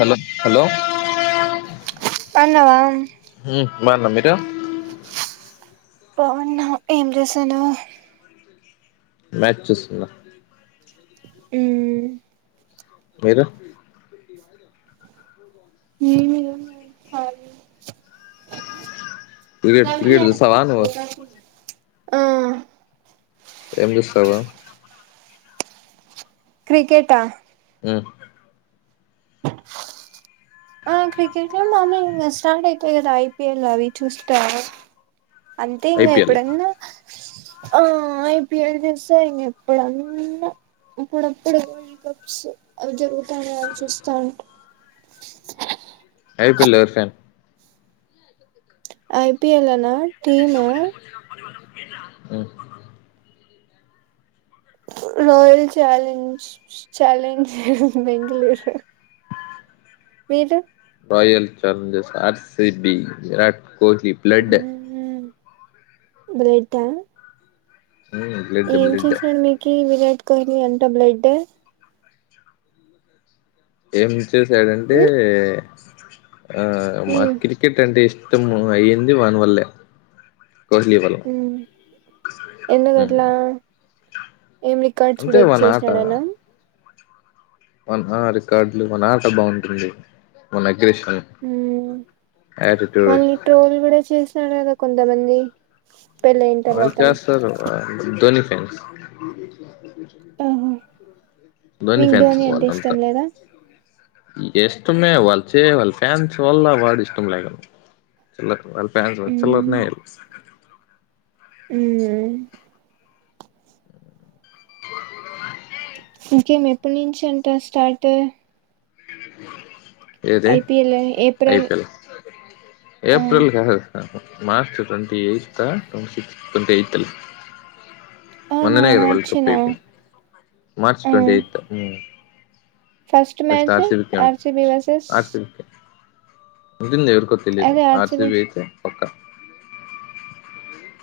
Hello hello పన్నావా బాన్నా మీరు బాగున్నా ఏం చేస్థానవ్ మ్యాచ్ చూస్తున్న మ్మ్మ్ మీరు నిను ఎం లేదు కాళీ క్రికెట్ క్రికెట్ చూస్తావా నువ్వు ఆ ఎం చుస్తవు క్రికెటా మ్ ఆ క్రికెట్ మామ స్టార్ అయితేాయి కదా ఐపిిఎల్ అవి చూస్త అంతే ఇంగ ఐపిఎల్ ఎప్పుడన్నా ఆ ఐపిల్ చూస్తా ఇంగ ఎప్పుడన్న ఇప్పుడప్పుడు వల్డ్ కప్స్ అవి జరుగుతాయ అవి చుస్తా ఉంటా ఐపిల్ లో ఎవరి ఫ్యాన్ ఐపీిఎల్ల నా టీమ్ ఆ మ్ రోహిల్ చాలెంజ్ చాలెంజ్ బెంగళూరు మీరు వైయల్ చాలేంజ్ జేస్త ఆర్సిబి విరాట్ కోహ్లీ బ్లేడ్ బ్లేడ్డా బ్లడ్ ఏం బ్లడ్ చేసారు మీకి విరాట్ కోహ్లీ ఎంత బ్లేడ్డు ఏం చేసాడంటే ఉమ్ ఆ మా ఉమ్ క్రికెట్ అంటే ఇష్టం అయ్యింది వానివల్లే కోహ్లీ వాళ్ళు ఉమ్ ఎందుకట్లా ఏం రికార్డ్స్ బ్రేక్ చేసినాడనా అవున్ ఆ రికార్డులు మన ఆట బాగుంటుంది మనయ్ ఉమ్ యాటిట్యూడ్ మళ్ళి ట్రోల్ గూడా చేసారు కదా కొంతమంది పెళ్ళయిన ఆళ్ళు తర్వాత చేస్తారు ధోని ఫ్యాన్స్ ఆహా ధోని మీకు ఫ్యాన్స్ అంటే వాల్లంతా ఇష్టం లేదా ఇష్టమే వాళ్ చేే వాళ్ళ ఫ్యాన్స్ వల్ల వాడి ఇష్టం లే ఇగ చల్ వాళ్ళ ఫ్యాన్ ఉమ్ వచ్చెలోపనే ఉమ్ ఇంకేం ఎప్పుడు నుంచి అంట స్టార్ట్ ఏది ఐపిఎల్ ఏప్రిల్ ఐపీల్ ఆ ఏప్రిల్ గాదు మార్చ్ ట్వంటి ఎయిత్ ఆ ట్వంటి ఎయిత్ లే అవునా మొన్ననే గదా వరల్డ్ కప్ మార్చేనా అయిపోంది మార్చ్ ఆ twenty eighth first match RCB కేంత ఆర్సిబి వర్సెస్ ఆర్సిబికే ఉంటుంది ఎవరికో తెలీదు ఆర్సిబి అయితే పక్కా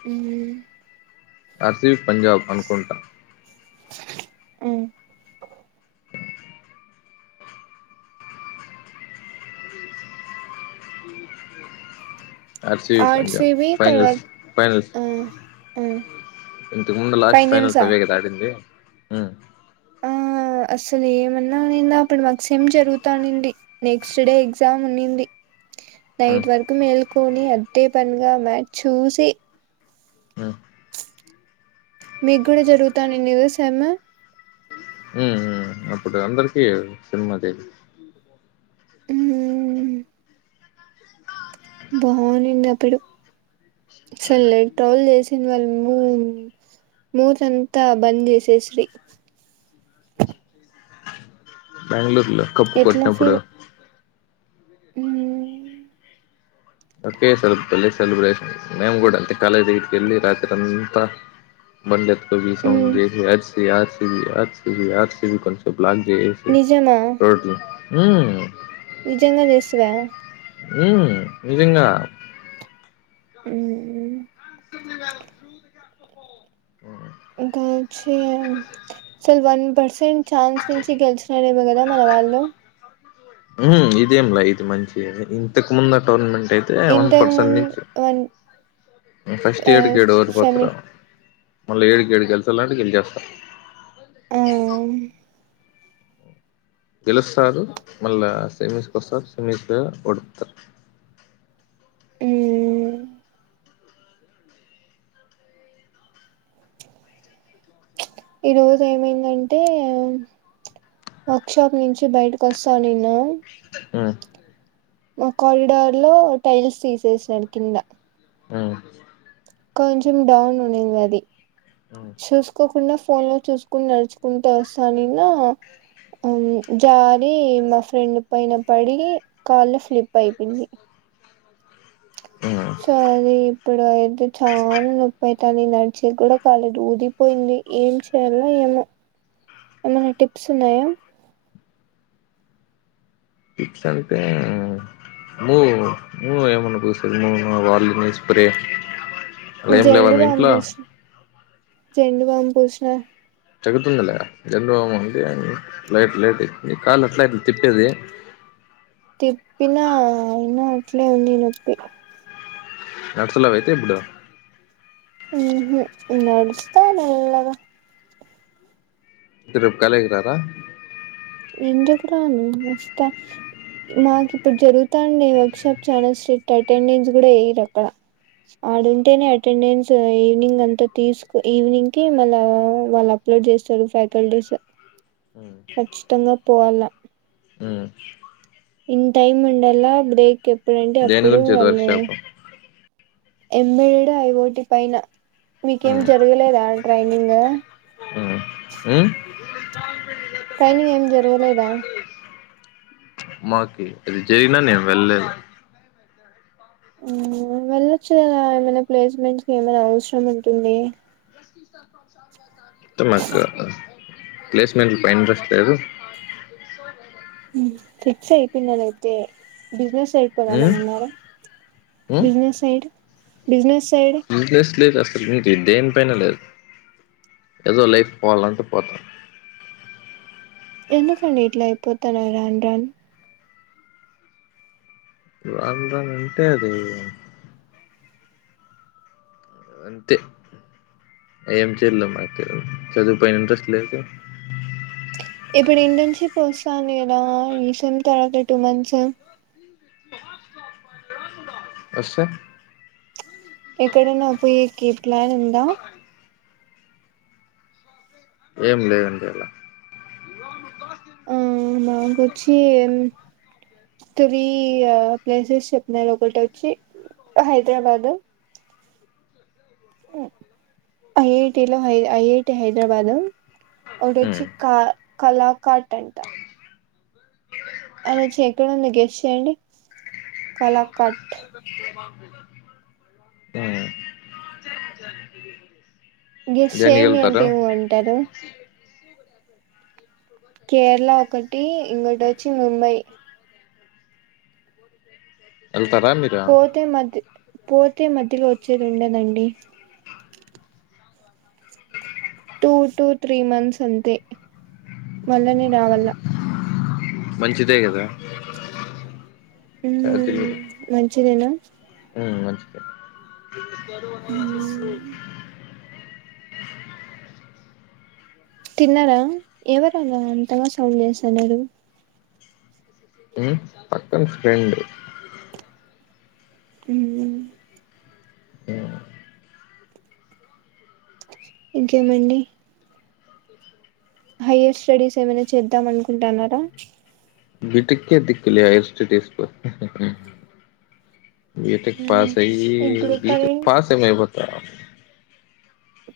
ఉమ్ ఆర్సిబీ పంజాబ్ అనుకుంటా అ ఆర్సిబి పంజాబ్ ఆర్సిబి ఫైనల్స్ తర్వాత ఫైనల్స్ ఆ ఆ ఇంత ముందు లాస్ట్ ఫైనల్స్ ఫైనల్సా అవే గదా ఆడింది ఉమ్ ఆ అసలు ఏమన్నా అయిందా అప్పుడు మాకు సేమ్ జరుగుతా ఉండింది నెక్స్ట్ డే ఎగ్జ్సామ్ ఉన్నింది ఉమ్ నైట్ వరకు మేల్కొని అద్దే పనిగా మ్యాచ్ చూసి ఉమ్ మీకు గూడా జరుగుతానింది గదా సేమ్ ఉమ్ అప్పుడు అందరికిీ సేమ్ అది ఉమ్ బాగుంది అప్పుడు అసలు ట్రోల్ జేసి వాళ్ళు మూ మూడ్సంతా బంద్ జేసేస్రీ బెంగళూరులో కప్పు కొట్టినప్పుడు ఉమ్ ఓకే సెల్ సెలిబ్రేషన్ మేమ్ గూడా అంతే కాలేజ్ దగ్గరికి కెళ్ళి రాత్రి అంతా బండితో రీసౌండ్ మ్మ్ జేసి ఆర్సి ఆర్సిబి ఆర్సిబి ఆర్సిబి కొంసేపు బ్లాక్ జేసి నిజమా రోడ్లు ఉమ్ నిజంగా జేస్తివా ఉమ్ నిజంగా ఉమ్ జ [inaudible] ఇంక వచ్చేయాలి అసలు వన్ పర్సెంట్ ఛాన్స్ నుంచి గెలిచినరేమో గదా మన వాళ్ళు ఉమ్ ఇదేం లైట్ మంచిగ ఇంతకు ముందు టోర్నమెంట్ టైతే వన్ ఇంతకు పర్సెంట్ ముందు నించి వన్ ఫస్ట్ ఆ ఏడు కే ఏడు సెమి ఒడిపోతారు మళ్ళా ఏడు కేడు గెలిసాలంటిే గెలిచేస్తార. ఆహ్ గెలుస్తారు మళ్ళా సేమీస్కొస్తారు సేమీస్గా ఓడిపోతారు. [unintelligible] మ్మ్ ఈ రోజు ఏమైందంటే వర్క్ షాప్ నుంచి బయటకు వస్తా, నేను ఉ మా కారిడార్ లో టైల్స్ తీసేసినారు కింద ఉహు కొంచెం డౌన్ ఉండింది అది ఉమ్ చూసుకోకుండా ఫోన్ లో చూసుకుని నడుచుకుంటే వస్తానిన్నా ఉ జాబ్ మా ఫ్రెండ్ మొత్తం కట్టాలి, కాళ్ళ స్లిప్, పడుకుంది. ఉమ్ సరి ఇప్పుడు అయితే చాలా నొప్పైతానింది నడిచి కూడా కళు దుదిపోయింది, ఏం చేయలో ఎం ఏమైనా టిప్స్ ఉన్నాయా టిప్స్ అయిపోయాయే, అది నేను ఎందుకు పోస్తాను వాళ్ళ మీద స్ప్రే ఏం లేవా మీ ఇంట్లో జెన్డ్ గా అనిపిచ్చినాయి. చెడుతాయి కదా దగ్గర గా ఉండి అన్ని లైట్ లైట్ కాలు అట్లే తిప్పేది. తిప్పినా అయినా అట్లే ఉంది నొప్పి, నడుచుకుంటూ పోతావా ఇప్పుడు ఉహు నడుస్తా మెల్లగా అయితే రేపు కాలేజీ కి రా రా ఎందుకు రాను వస్తా, మాకు ఇప్పుడు జరుగుతాంది, ఎక్సెట్రా, అస్ట్రెట్ అటెండెన్స్ కూడా వేయాదట, ఆడుంటేనే అటెండెన్స్ ఈవినింగ్ అంతా తీసుకు ఈవినింగ్ కి మళ్ళ వాళ్ళ అప్లోడ్ చేస్తాది ఫైవ్టెన్ డేస్ లో ఉ పోవాల ఉ ఇన్ టైం ఉండలా బ్రేక్ ఎప్పుడంటే దేని అప్పుడు గురించి అది వర్క్ వాళ్ళు షాప్ ఎమ్మెల్యేడు ఐ ఓటి పైన మీకేం జరగలేదా ట్రైనింగ్, ఉ ఊ ట్రైనింగ్ ఏం జరగలేదా, మాకు అది జరిగినా నేను వెళ్ళలేదు, వెళ్ళొచ్చు కదా ఏమైనా ప్లేస్మెంట్స్ కి ఏమైనా అవసరం ఉంటుంది. [unintelligible] ప్లేస్మెంట్ల టైం వెస్ట్ కాదు ఫిక్స్ అయి పోయినావు అయితే బిజినెస్ ఉమ్ వెళ్లిపోవాలని ఉన్నారా, ఉమ్ బిజినెస్ చేయండి బిజినెస్ సైడ్ బిజినెస్ లేదు అసలు ఏ దేనిపైన లేదు, ఏదో లైఫ్ పోవాలంటే పోతా, ఎందుకండి ఇట్లా అయిపోతాండ్రు రాన్ రాన్ వద్దని ఉంటే అయితది అంతే ఏంచేద్దాం మధ్య లో చదువు పైన ఇంట్రెస్ట్ లేదు, ఇప్పుడు ఇంటీ నుంచి ఫుల్ సాంగ్ వేయన ఈసమ్ తర్వాత టూ మంత్స్, ఎస్ ఎక్కడనా పోయేకి ప్లాన్ ఉందా ఏం లేదండి ఇంకా మా కచ్చ త్రీ ప్లేసెస్ చెప్పిన ఒకటి వచ్చి హైదరాబాద్ ఐఐటిలో ఐఐటి హైదరాబాద్ లో ఒడచ ఉమ్ కా కలాక టంట [inaudible] అలా వచ్చ ఎక్కడ ఉంది గాస్ చేయండి కలా కట్ ఆ [inaudible] గెస్ చేయండి అంటే ఏమో అంటారు. కేరళ ఒకటి ఇంకోటి వచ్చి ముంబై ఎళ్తరా మీరు పోతే మధ్య పోతే మధ్యలో వచ్చేది ఉండదండి టూ టు త్రీ మంత్స్ అంతే మళ్ళనే రావాల మంచిదే కదా తినేనా హూ మంచిది మ్మ్ [inaudible] తిన్నారా ఎవరయ్యా అంతగా సౌండ్ చేస్తున్నారు హు పక్కన ఫ్రెండ్ హూ [inaudible] ఇంకేమండి హైయ్యర్ స్టడీస్ ఏమైనా చేద్దాం అనుకుంటున్నారా బీటెక్ కె దిక్కులే హయ్యర్ స్టడీస్ పో బీటెక్ మ్మ్ పాస్ అయ్యి ఇప్పుడు బీటెక్ కరెంట్ పాసైన అయిపోతా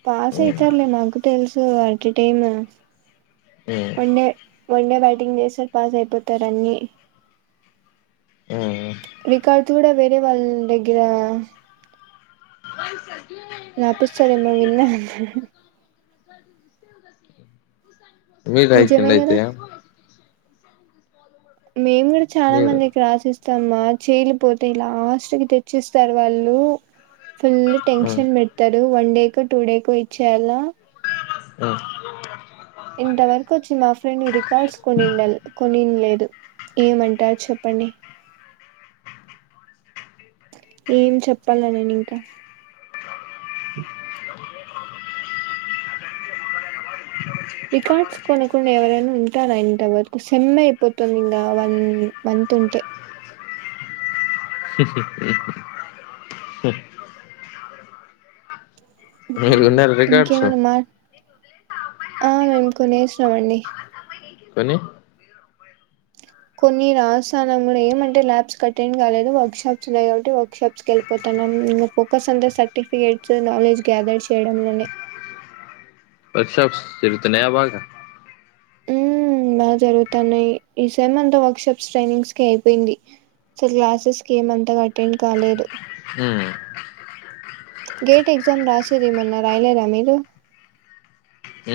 పాస్ అయితరులే మాకు తెలుసు ఎట్ ఎ టైమ్ హామ్ వన్డే బ్యాటింగ్ చేస్తే పాస్ అయిపోతారు అన్ని రికార్డ్స్ కూడా వేరే వాళ్ళ దగ్గర [inaudible] రాపిస్తారేమో విన్నా మీరు రాయకండి నిజమే అయితే కదా మేం కూడా చాలా మీరు మందికి రాసిస్తా మా చెయ్యులు పోతాయి ఇల లాస్ట్ కి తెచ్చిస్తారు వాళ్ళు ఫుల్ ఉమ్, టెన్షన్ పెడతారు వన్డే కో టుడే కో ఇచ్చేలా ఆ ఇంత వరకు వచ్చి మా ఫ్రెండ్ రికార్డ్స్ కొనిండ కొనిన్ లేదు ఏమంటార చెప్పండి ఏం చెప్పాల నేనింకా [inaudible] రికార్డ్స్ కొనకుండా ఎవరైనా ఉంటారా ఇంతవరకు సేమ్ అయిపోతుంది ఇంకా వన్ మంత్ ఉంటే [inaudible] మీరు ఉన్నారు రికార్డ్స్ ఇంకేమనామ్మా మాట్ ఆ మేం కొనేశామండి కొని కొన్ని రాసానండి ఏమంటే ల్యాబ్స్ కి అటెండ్ కాలేదు వర్క్ షాప్స్ ఉన్నాయి కాబట్టి వర్క్ షాప్స్ కి వెళ్ళిపోత హామ్ నా ఫోకస్ అంతా సర్ఫికట్స్ నాలెడ్జ్ గ్యాదర్ చేయడంలోనే వర్క్ షాప్స్ జరుగుతున్నాయా బాగా ఉ బాగా జరుగుతాన్నయ్ ఈ సేమ్ అంతా వర్క్ షాప్స్ ట్రైనింగ్ కే అయిపోయింది అసలు క్లాసెస్ కి ఏమంతగా అటెండ్ కాలేదు గేట్ ఎగ్జామ్ రాసేది మొన్న రాయలేరా మీరు మ్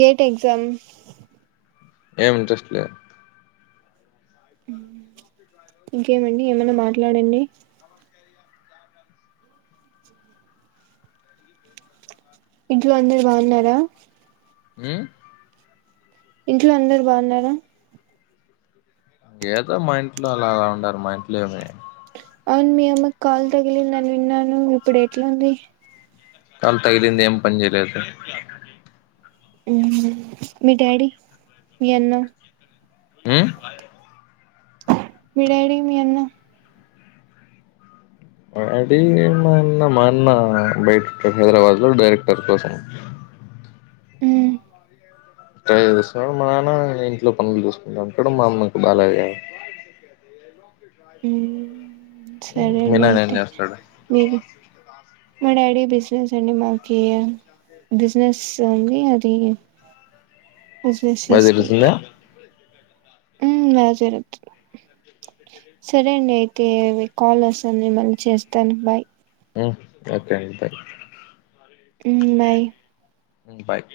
గేట్ ఎగ్జామ్ ఏం ఇంట్రెస్ట్ లే ఇంకేమండి ఏమన్న మాట్లాడండి ఇంట్లో అందరూ బావున్నారా? మ్ ఇంట్లో అందరూ బావున్నారా ఏదో మా ఇంట్లో అలా అలా ఉన్నారు మా ఇంట్లో ఏమి అవున్ మీ అమ్మక్ కాల్ తగిలిందని విన్నాను ఇప్పుడు ఎట్లుంది. కాల్ తగిలింది ఏం పన్ చేయలేదు మ్ హ్ మీ డాడీ మీ అన్నా మ్ మీ డాడీ మీ అన్నా మా డాడీ మా అన్నా బయటిక్ హైదరాబాద్లో డైరెక్టర్ కోసం మ్ ట్రై చేస్తున్నడ్ మా అన్న ఇంట్లో పనుల్ చూస్కుంటా ఉంటడు. మా అమ్మకు బాగా [inaudible] ఉమ్ సరే మీ అండి నాన్న ఏం అయితే చేస్తాడు మీరు మా డాడీ బిజినెస్ అండి మాకి బిజినస్ ఉంది అది బిజినెస్ బాగా చేస్కుంటే తెలుస్తుందా మ్ బా జరుగుతుంద్ సరే అండి అయితే కాల్ వస్తంది మళ్ళీ చేస్తాను బాయ్ మ్ కరెక్టే అంతే మ్ బాయ్ బాయ్